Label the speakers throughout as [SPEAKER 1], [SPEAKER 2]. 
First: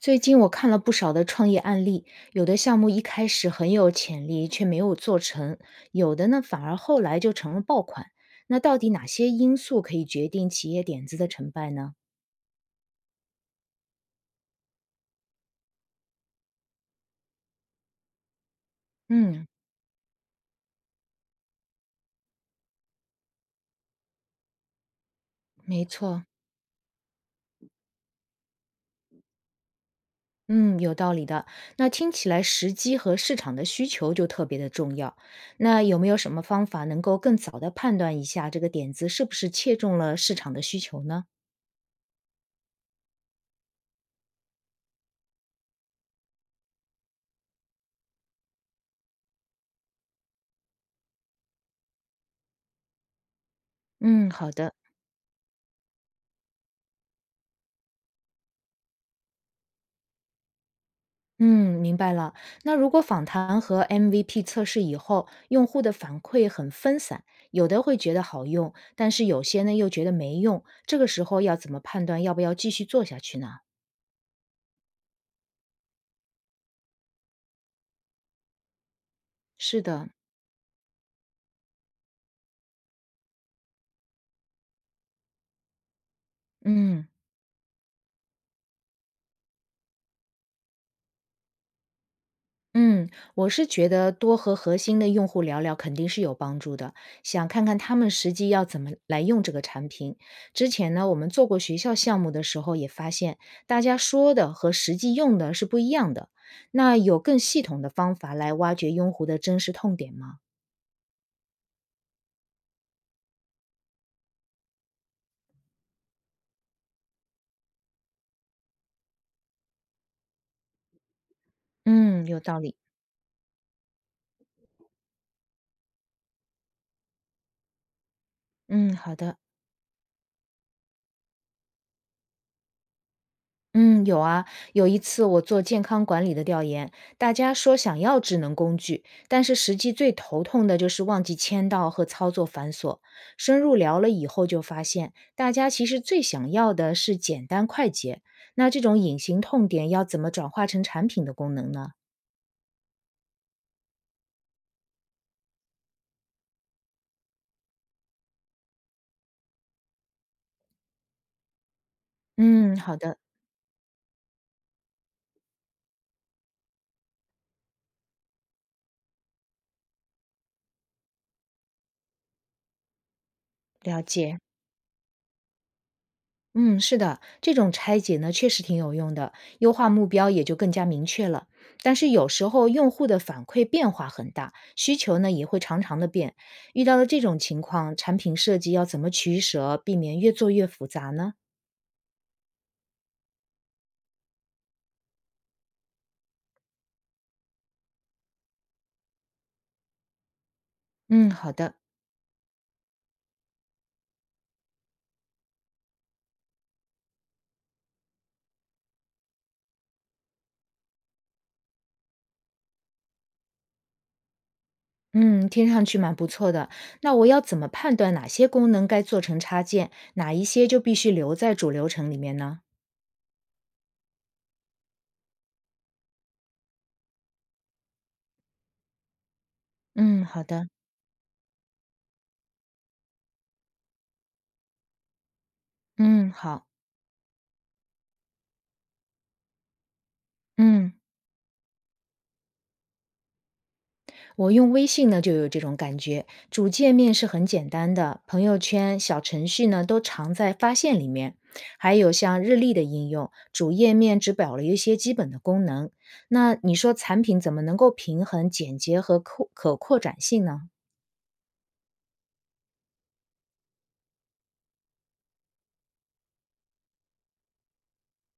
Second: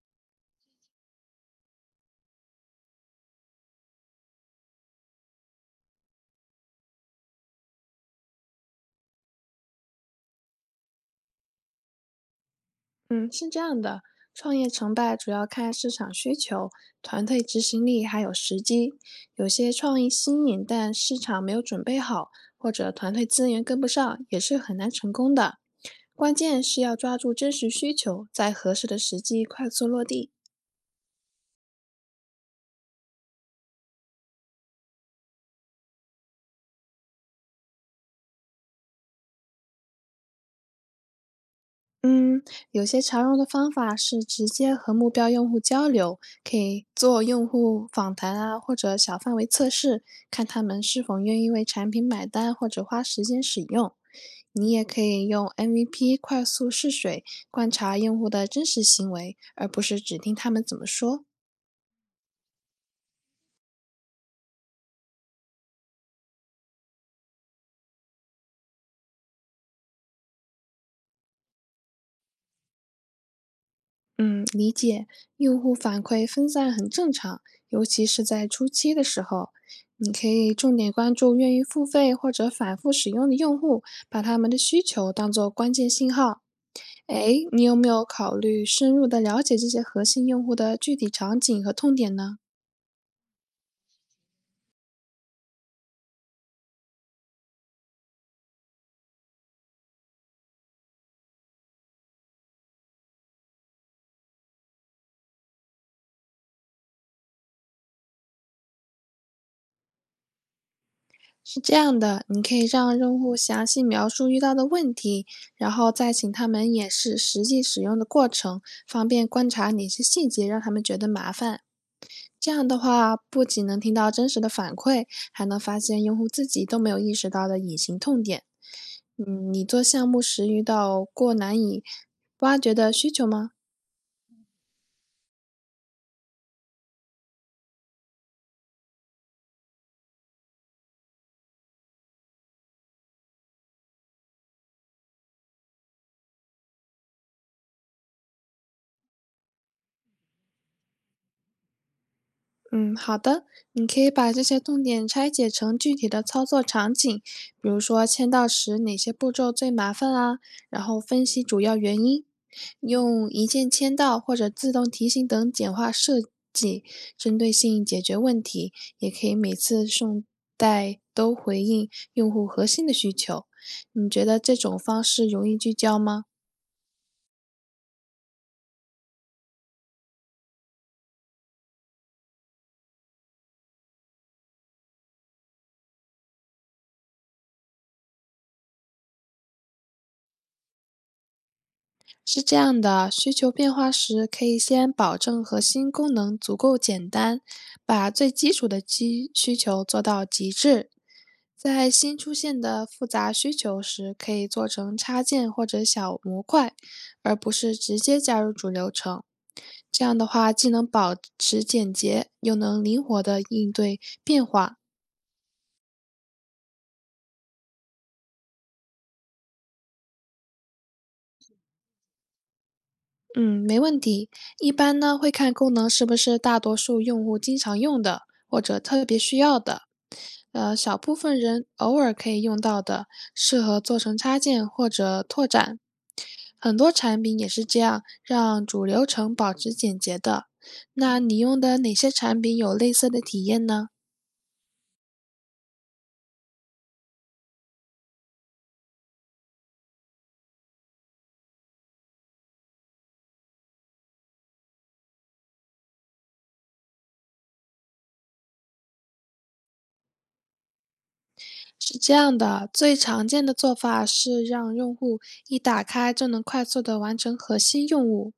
[SPEAKER 1] 最近我看了不少的创业案例，有的项目一开始很有潜力，却没有做成；有的呢，反而后来就成了爆款。那到底哪些因素可以决定企业点子的成败呢？
[SPEAKER 2] 嗯，是这样的，创业成败主要看市场需求、团队执行力还有时机。
[SPEAKER 1] 嗯，
[SPEAKER 2] 有些创意新颖，但市场没有准备好，或者团队资源跟不上，也是很难成功的。
[SPEAKER 1] 没错，
[SPEAKER 2] 关键是要抓住真实需求，在合适的时机快速落地。
[SPEAKER 1] 嗯，有道理的。那听起来时机和市场的需求就特别的重要。那有没有什么方法能够更早的判断一下这个点子是不是切中了市场的需求呢？
[SPEAKER 2] 嗯，有些常用的方法是直接和目标用户交流，可以做用户访谈啊，或者小范围测试，看他们是否愿意为产品买单或者花时间使用。
[SPEAKER 1] 嗯，好
[SPEAKER 2] 你
[SPEAKER 1] 的。
[SPEAKER 2] 也可以用 MVP 快速试水，观察用户的真实行为，而不是只听他们怎么说。
[SPEAKER 1] 嗯，明白了。那如果访谈和 MVP 测试以后，用户的反馈很分散，有的会觉得好用，但是有些呢又觉得没用，这个时候要怎么判断要不要继续做下去呢？
[SPEAKER 2] 嗯，理解。用户反馈分散很正常，尤其是在初期的时候，
[SPEAKER 1] 是的，
[SPEAKER 2] 你可以重点关注愿意付费或者反复使用的用户，把他们的需求当做关键信号。
[SPEAKER 1] 嗯。
[SPEAKER 2] 哎，你有没有考虑深入的了解这些核心用户的具体场景和痛点呢？
[SPEAKER 1] 嗯，我是觉得多和核心的用户聊聊肯定是有帮助的，想看看他们实际要怎么来用这个产品。之前呢，我们做过学校项目的时候也发现，大家说的和实际用的是不一样的。那有更系统的方法来挖掘用户的真实痛点吗？
[SPEAKER 2] 是这样的，你可以让用户详细描述遇到的问题，然后再请他们演示实际使用的过程，方便观察哪些细节让他们觉得麻烦。
[SPEAKER 1] 嗯，有
[SPEAKER 2] 这
[SPEAKER 1] 道
[SPEAKER 2] 样
[SPEAKER 1] 理。
[SPEAKER 2] 的话，不仅能听到真实的反馈，还能发现用户自己都没有意识到的隐形痛点。
[SPEAKER 1] 嗯，好的。
[SPEAKER 2] 嗯，你做项目时遇到过难以挖掘的需求吗？
[SPEAKER 1] 嗯，有啊，有一次我做健康管理的调研，大家说想要智能工具，但是实际最头痛的就是忘记签到和操作繁琐。深入聊了以后，就发现大家其实最想要的是简单快捷。那这种隐形痛点要怎么转化成产品的功能呢？
[SPEAKER 2] 嗯，好的，你可以把这些痛点拆解成具体的操作场景，比如说签到时哪些步骤最麻烦啊，然后分析主要原因，
[SPEAKER 1] 嗯，好的，
[SPEAKER 2] 用一键签到或者自动提醒等简化设计，针对性解决问题，也可以每次送带都回应用户核心的需求。
[SPEAKER 1] 了
[SPEAKER 2] 你觉得
[SPEAKER 1] 解。
[SPEAKER 2] 这种方式容易聚焦吗？
[SPEAKER 1] 嗯，是的，这种拆解呢确实挺有用的，优化目标也就更加明确了。但是有时候用户的反馈变化很大，需求呢也会常常的变。遇到了这种情况，产品设计要怎么取舍，避免越做越复杂呢？
[SPEAKER 2] 是这样的，需求变化时，可以先保证核心功能足够简单，把最基础的基需求做到极致。
[SPEAKER 1] 嗯，好的。
[SPEAKER 2] 在新出现的复杂需求时，可以做成插件或者小模块，而不是直接加入主流程。这样的话，既能保持简洁，又能灵活的应对变化。
[SPEAKER 1] 嗯，听上去蛮不错的。那我要怎么判断哪些功能该做成插件，哪一些就必须留在主流程里面呢？
[SPEAKER 2] 嗯，没问题。一般呢，会看功能是不是大多数用户经常用的，或者特别需要的。
[SPEAKER 1] 嗯，好的。
[SPEAKER 2] 小部分人偶尔可以用到的，适合做成插件或者拓展。
[SPEAKER 1] 嗯，好。
[SPEAKER 2] 很多产品也是这样，让主流程保持简洁的。
[SPEAKER 1] 嗯。
[SPEAKER 2] 那你用的哪些产品有类似的体验呢？
[SPEAKER 1] 我用微信呢就有这种感觉，主界面是很简单的，朋友圈、小程序呢都藏在发现里面，还有像日历的应用，主页面只表了一些基本的功能。那你说产品怎么能够平衡简洁和扩可扩展性呢？
[SPEAKER 2] 是这样的，最常见的做法是让用户一打开就能快速的完成核心任务，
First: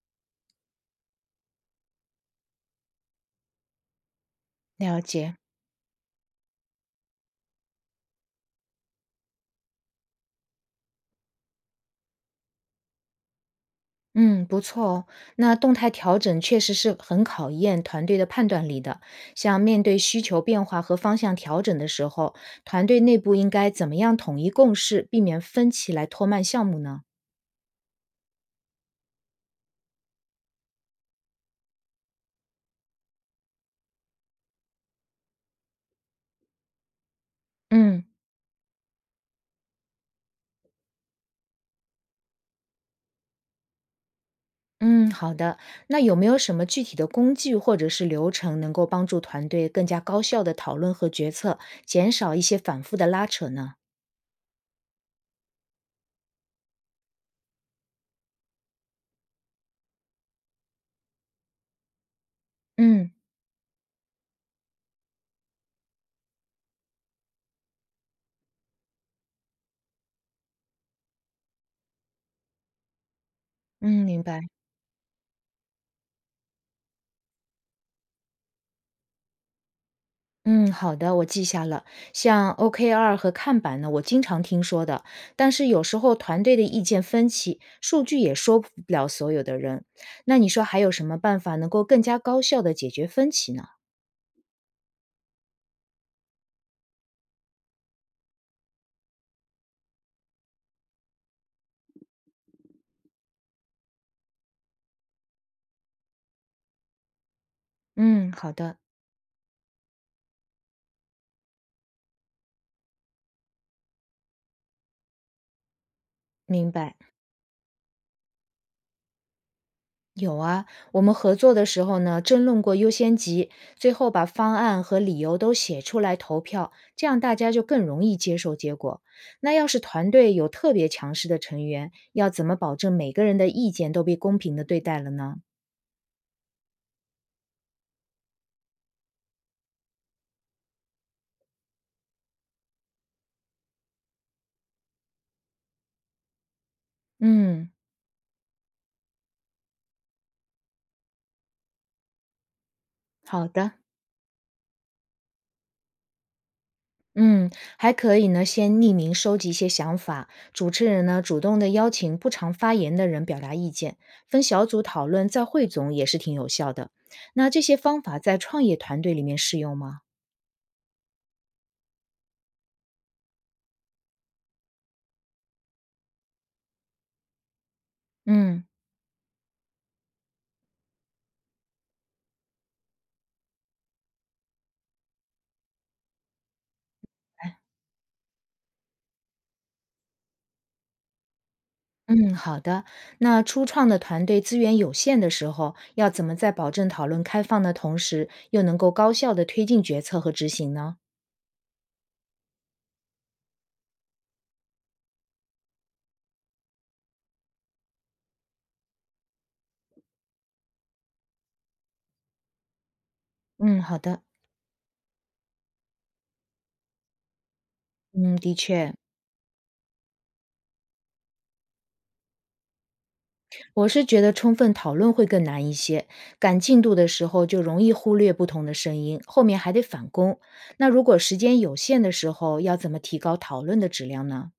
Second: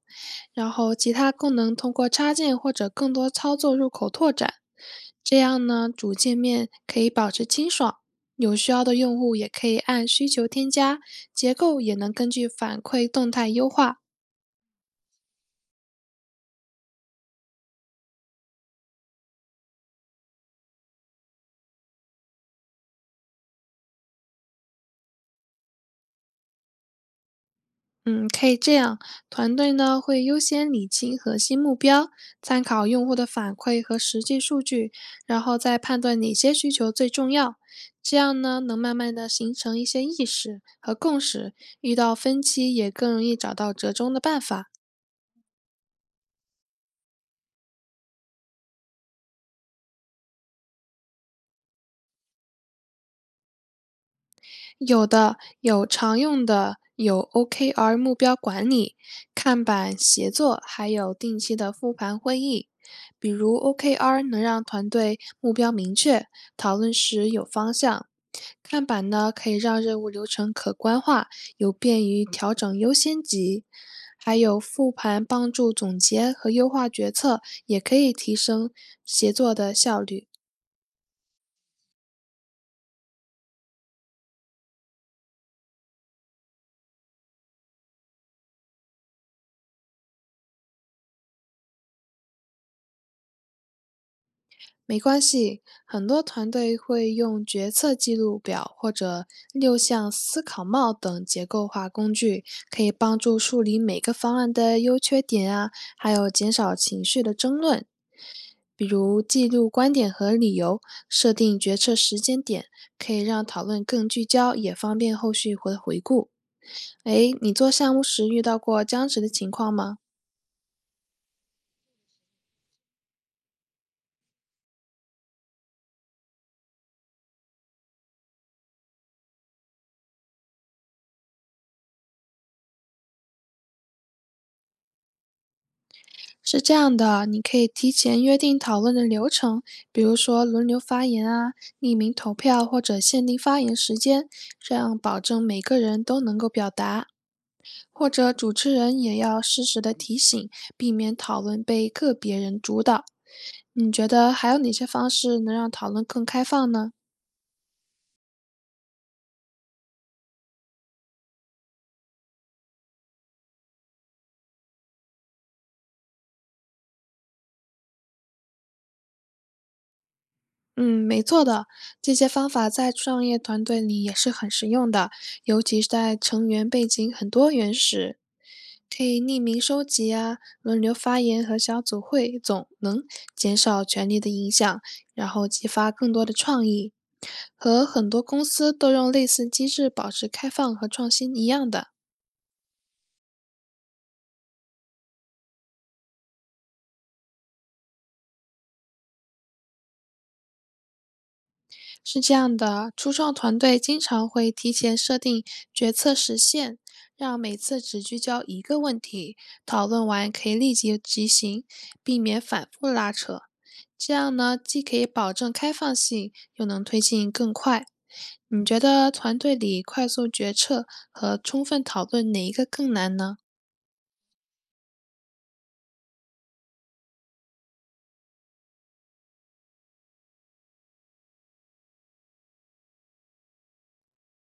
[SPEAKER 2] 然后其他功能通过插件或者更多操作入口拓展。
[SPEAKER 1] 了解，
[SPEAKER 2] 这样呢，主界面可以保持清爽，有需要的用户也可以按需求添加，结构也能根据反馈动态优化。
[SPEAKER 1] 嗯，不错哦。那动态调整确实是很考验团队的判断力的。像面对需求变化和方向调整的时候，团队内部应该怎么样统一共识，避免分歧来拖慢项目呢？
[SPEAKER 2] 嗯，可以这样，团队呢会优先理清核心目标，参考用户的反馈和实际数据，然后再判断哪些需求最重要。
[SPEAKER 1] 嗯
[SPEAKER 2] 这样呢，能慢慢的形成一些意识和共识，遇到分歧也更容易找到折中的办法。
[SPEAKER 1] 嗯，好的。那有没有什么具体的工具或者是流程能够帮助团队更加高效的讨论和决策，减少一些反复的拉扯呢？
[SPEAKER 2] 有的，有常用的，有 OKR 目标管理、看板协作，还有定期的复盘会议。
[SPEAKER 1] 嗯
[SPEAKER 2] 比如 OKR 能让团队目标明确，讨论时有方向；看板呢可以让任务流程可观化，有便于调整优先级；
[SPEAKER 1] 嗯，明
[SPEAKER 2] 还
[SPEAKER 1] 白。
[SPEAKER 2] 有复盘帮助总结和优化决策，也可以提升协作的效率。
[SPEAKER 1] 嗯，好的，我记下了。像 OKR 和看板呢，我经常听说的，但是有时候团队的意见分歧，数据也说服不了所有的人。那你说还有什么办法能够更加高效的解决分歧呢？
[SPEAKER 2] 没关系，很多团队会用决策记录表或者六项思考帽等结构化工具，可以帮助梳理每个方案的优缺点啊，还有减少情绪的争论。
[SPEAKER 1] 嗯，好的，
[SPEAKER 2] 比如记录观点和理由，设定决策时间点，可以让讨论更聚焦，也方便后续回顾。
[SPEAKER 1] 明白。
[SPEAKER 2] 诶，你做项目时遇到过僵持的情况吗？
[SPEAKER 1] 有啊，我们合作的时候呢，争论过优先级，最后把方案和理由都写出来投票，这样大家就更容易接受结果。那要是团队有特别强势的成员，要怎么保证每个人的意见都被公平的对待了呢？
[SPEAKER 2] 是这样的，你可以提前约定讨论的流程，比如说轮流发言啊、匿名投票或者限定发言时间，这样保证每个人都能够表达。
[SPEAKER 1] 嗯，
[SPEAKER 2] 或者主持人也要适时的提醒，避免讨论被个别人主导。
[SPEAKER 1] 好的。
[SPEAKER 2] 你觉得还有哪些方式能让讨论更开放呢？
[SPEAKER 1] 嗯，还可以呢，先匿名收集一些想法，主持人呢主动的邀请不常发言的人表达意见，分小组讨论再汇总也是挺有效的。那这些方法在创业团队里面适用吗？
[SPEAKER 2] 嗯，没错的，这些方法在创业团队里也是很实用的，尤其是在成员背景很多元时，
[SPEAKER 1] 嗯，
[SPEAKER 2] 可以匿名收集啊，轮流发言和小组汇总能减少权力的影响，然后激发更多的创意。
[SPEAKER 1] 哎
[SPEAKER 2] 和很多公司都用类似机制保持开放和创新一样的，
[SPEAKER 1] 嗯，好的。那初创的团队资源有限的时候，要怎么在保证讨论开放的同时，又能够高效的推进决策和执行呢？
[SPEAKER 2] 是这样的，初创团队经常会提前设定决策时限，让每次只聚焦一个问题，讨论完可以立即执行，避免反复拉扯。
[SPEAKER 1] 嗯，好
[SPEAKER 2] 这
[SPEAKER 1] 的。
[SPEAKER 2] 样呢，既可以保证开放性，又能推进更快。
[SPEAKER 1] 嗯，的
[SPEAKER 2] 你觉
[SPEAKER 1] 确，
[SPEAKER 2] 得团队里快速决策和充分讨论哪一个更难呢？
[SPEAKER 1] 我是觉得充分讨论会更难一些。赶进度的时候就容易忽略不同的声音，后面还得返工。那如果时间有限的时候，要怎么提高讨论的质量呢？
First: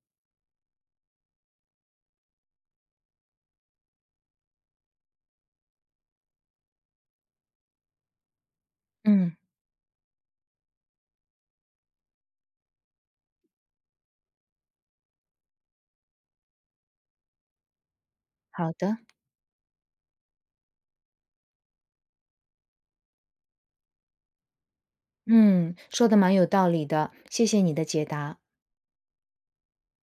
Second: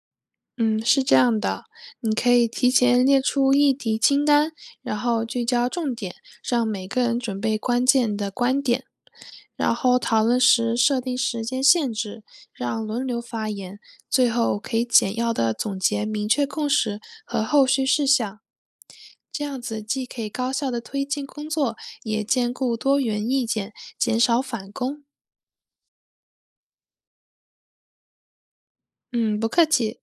[SPEAKER 2] 嗯，是这样的，你可以提前列出议题清单，然后聚焦重点，让每个人准备关键的观点。
[SPEAKER 1] 嗯，
[SPEAKER 2] 然后讨论时设定时间限制，让轮流发言，最后可以简要的总结明确共识和后续事项。
[SPEAKER 1] 好的。
[SPEAKER 2] 这样子既可以高效的推进工作，也兼顾多元意见，减少返工。
[SPEAKER 1] 嗯，说的蛮有道理的，谢谢你的解答。
[SPEAKER 2] 嗯，不客气。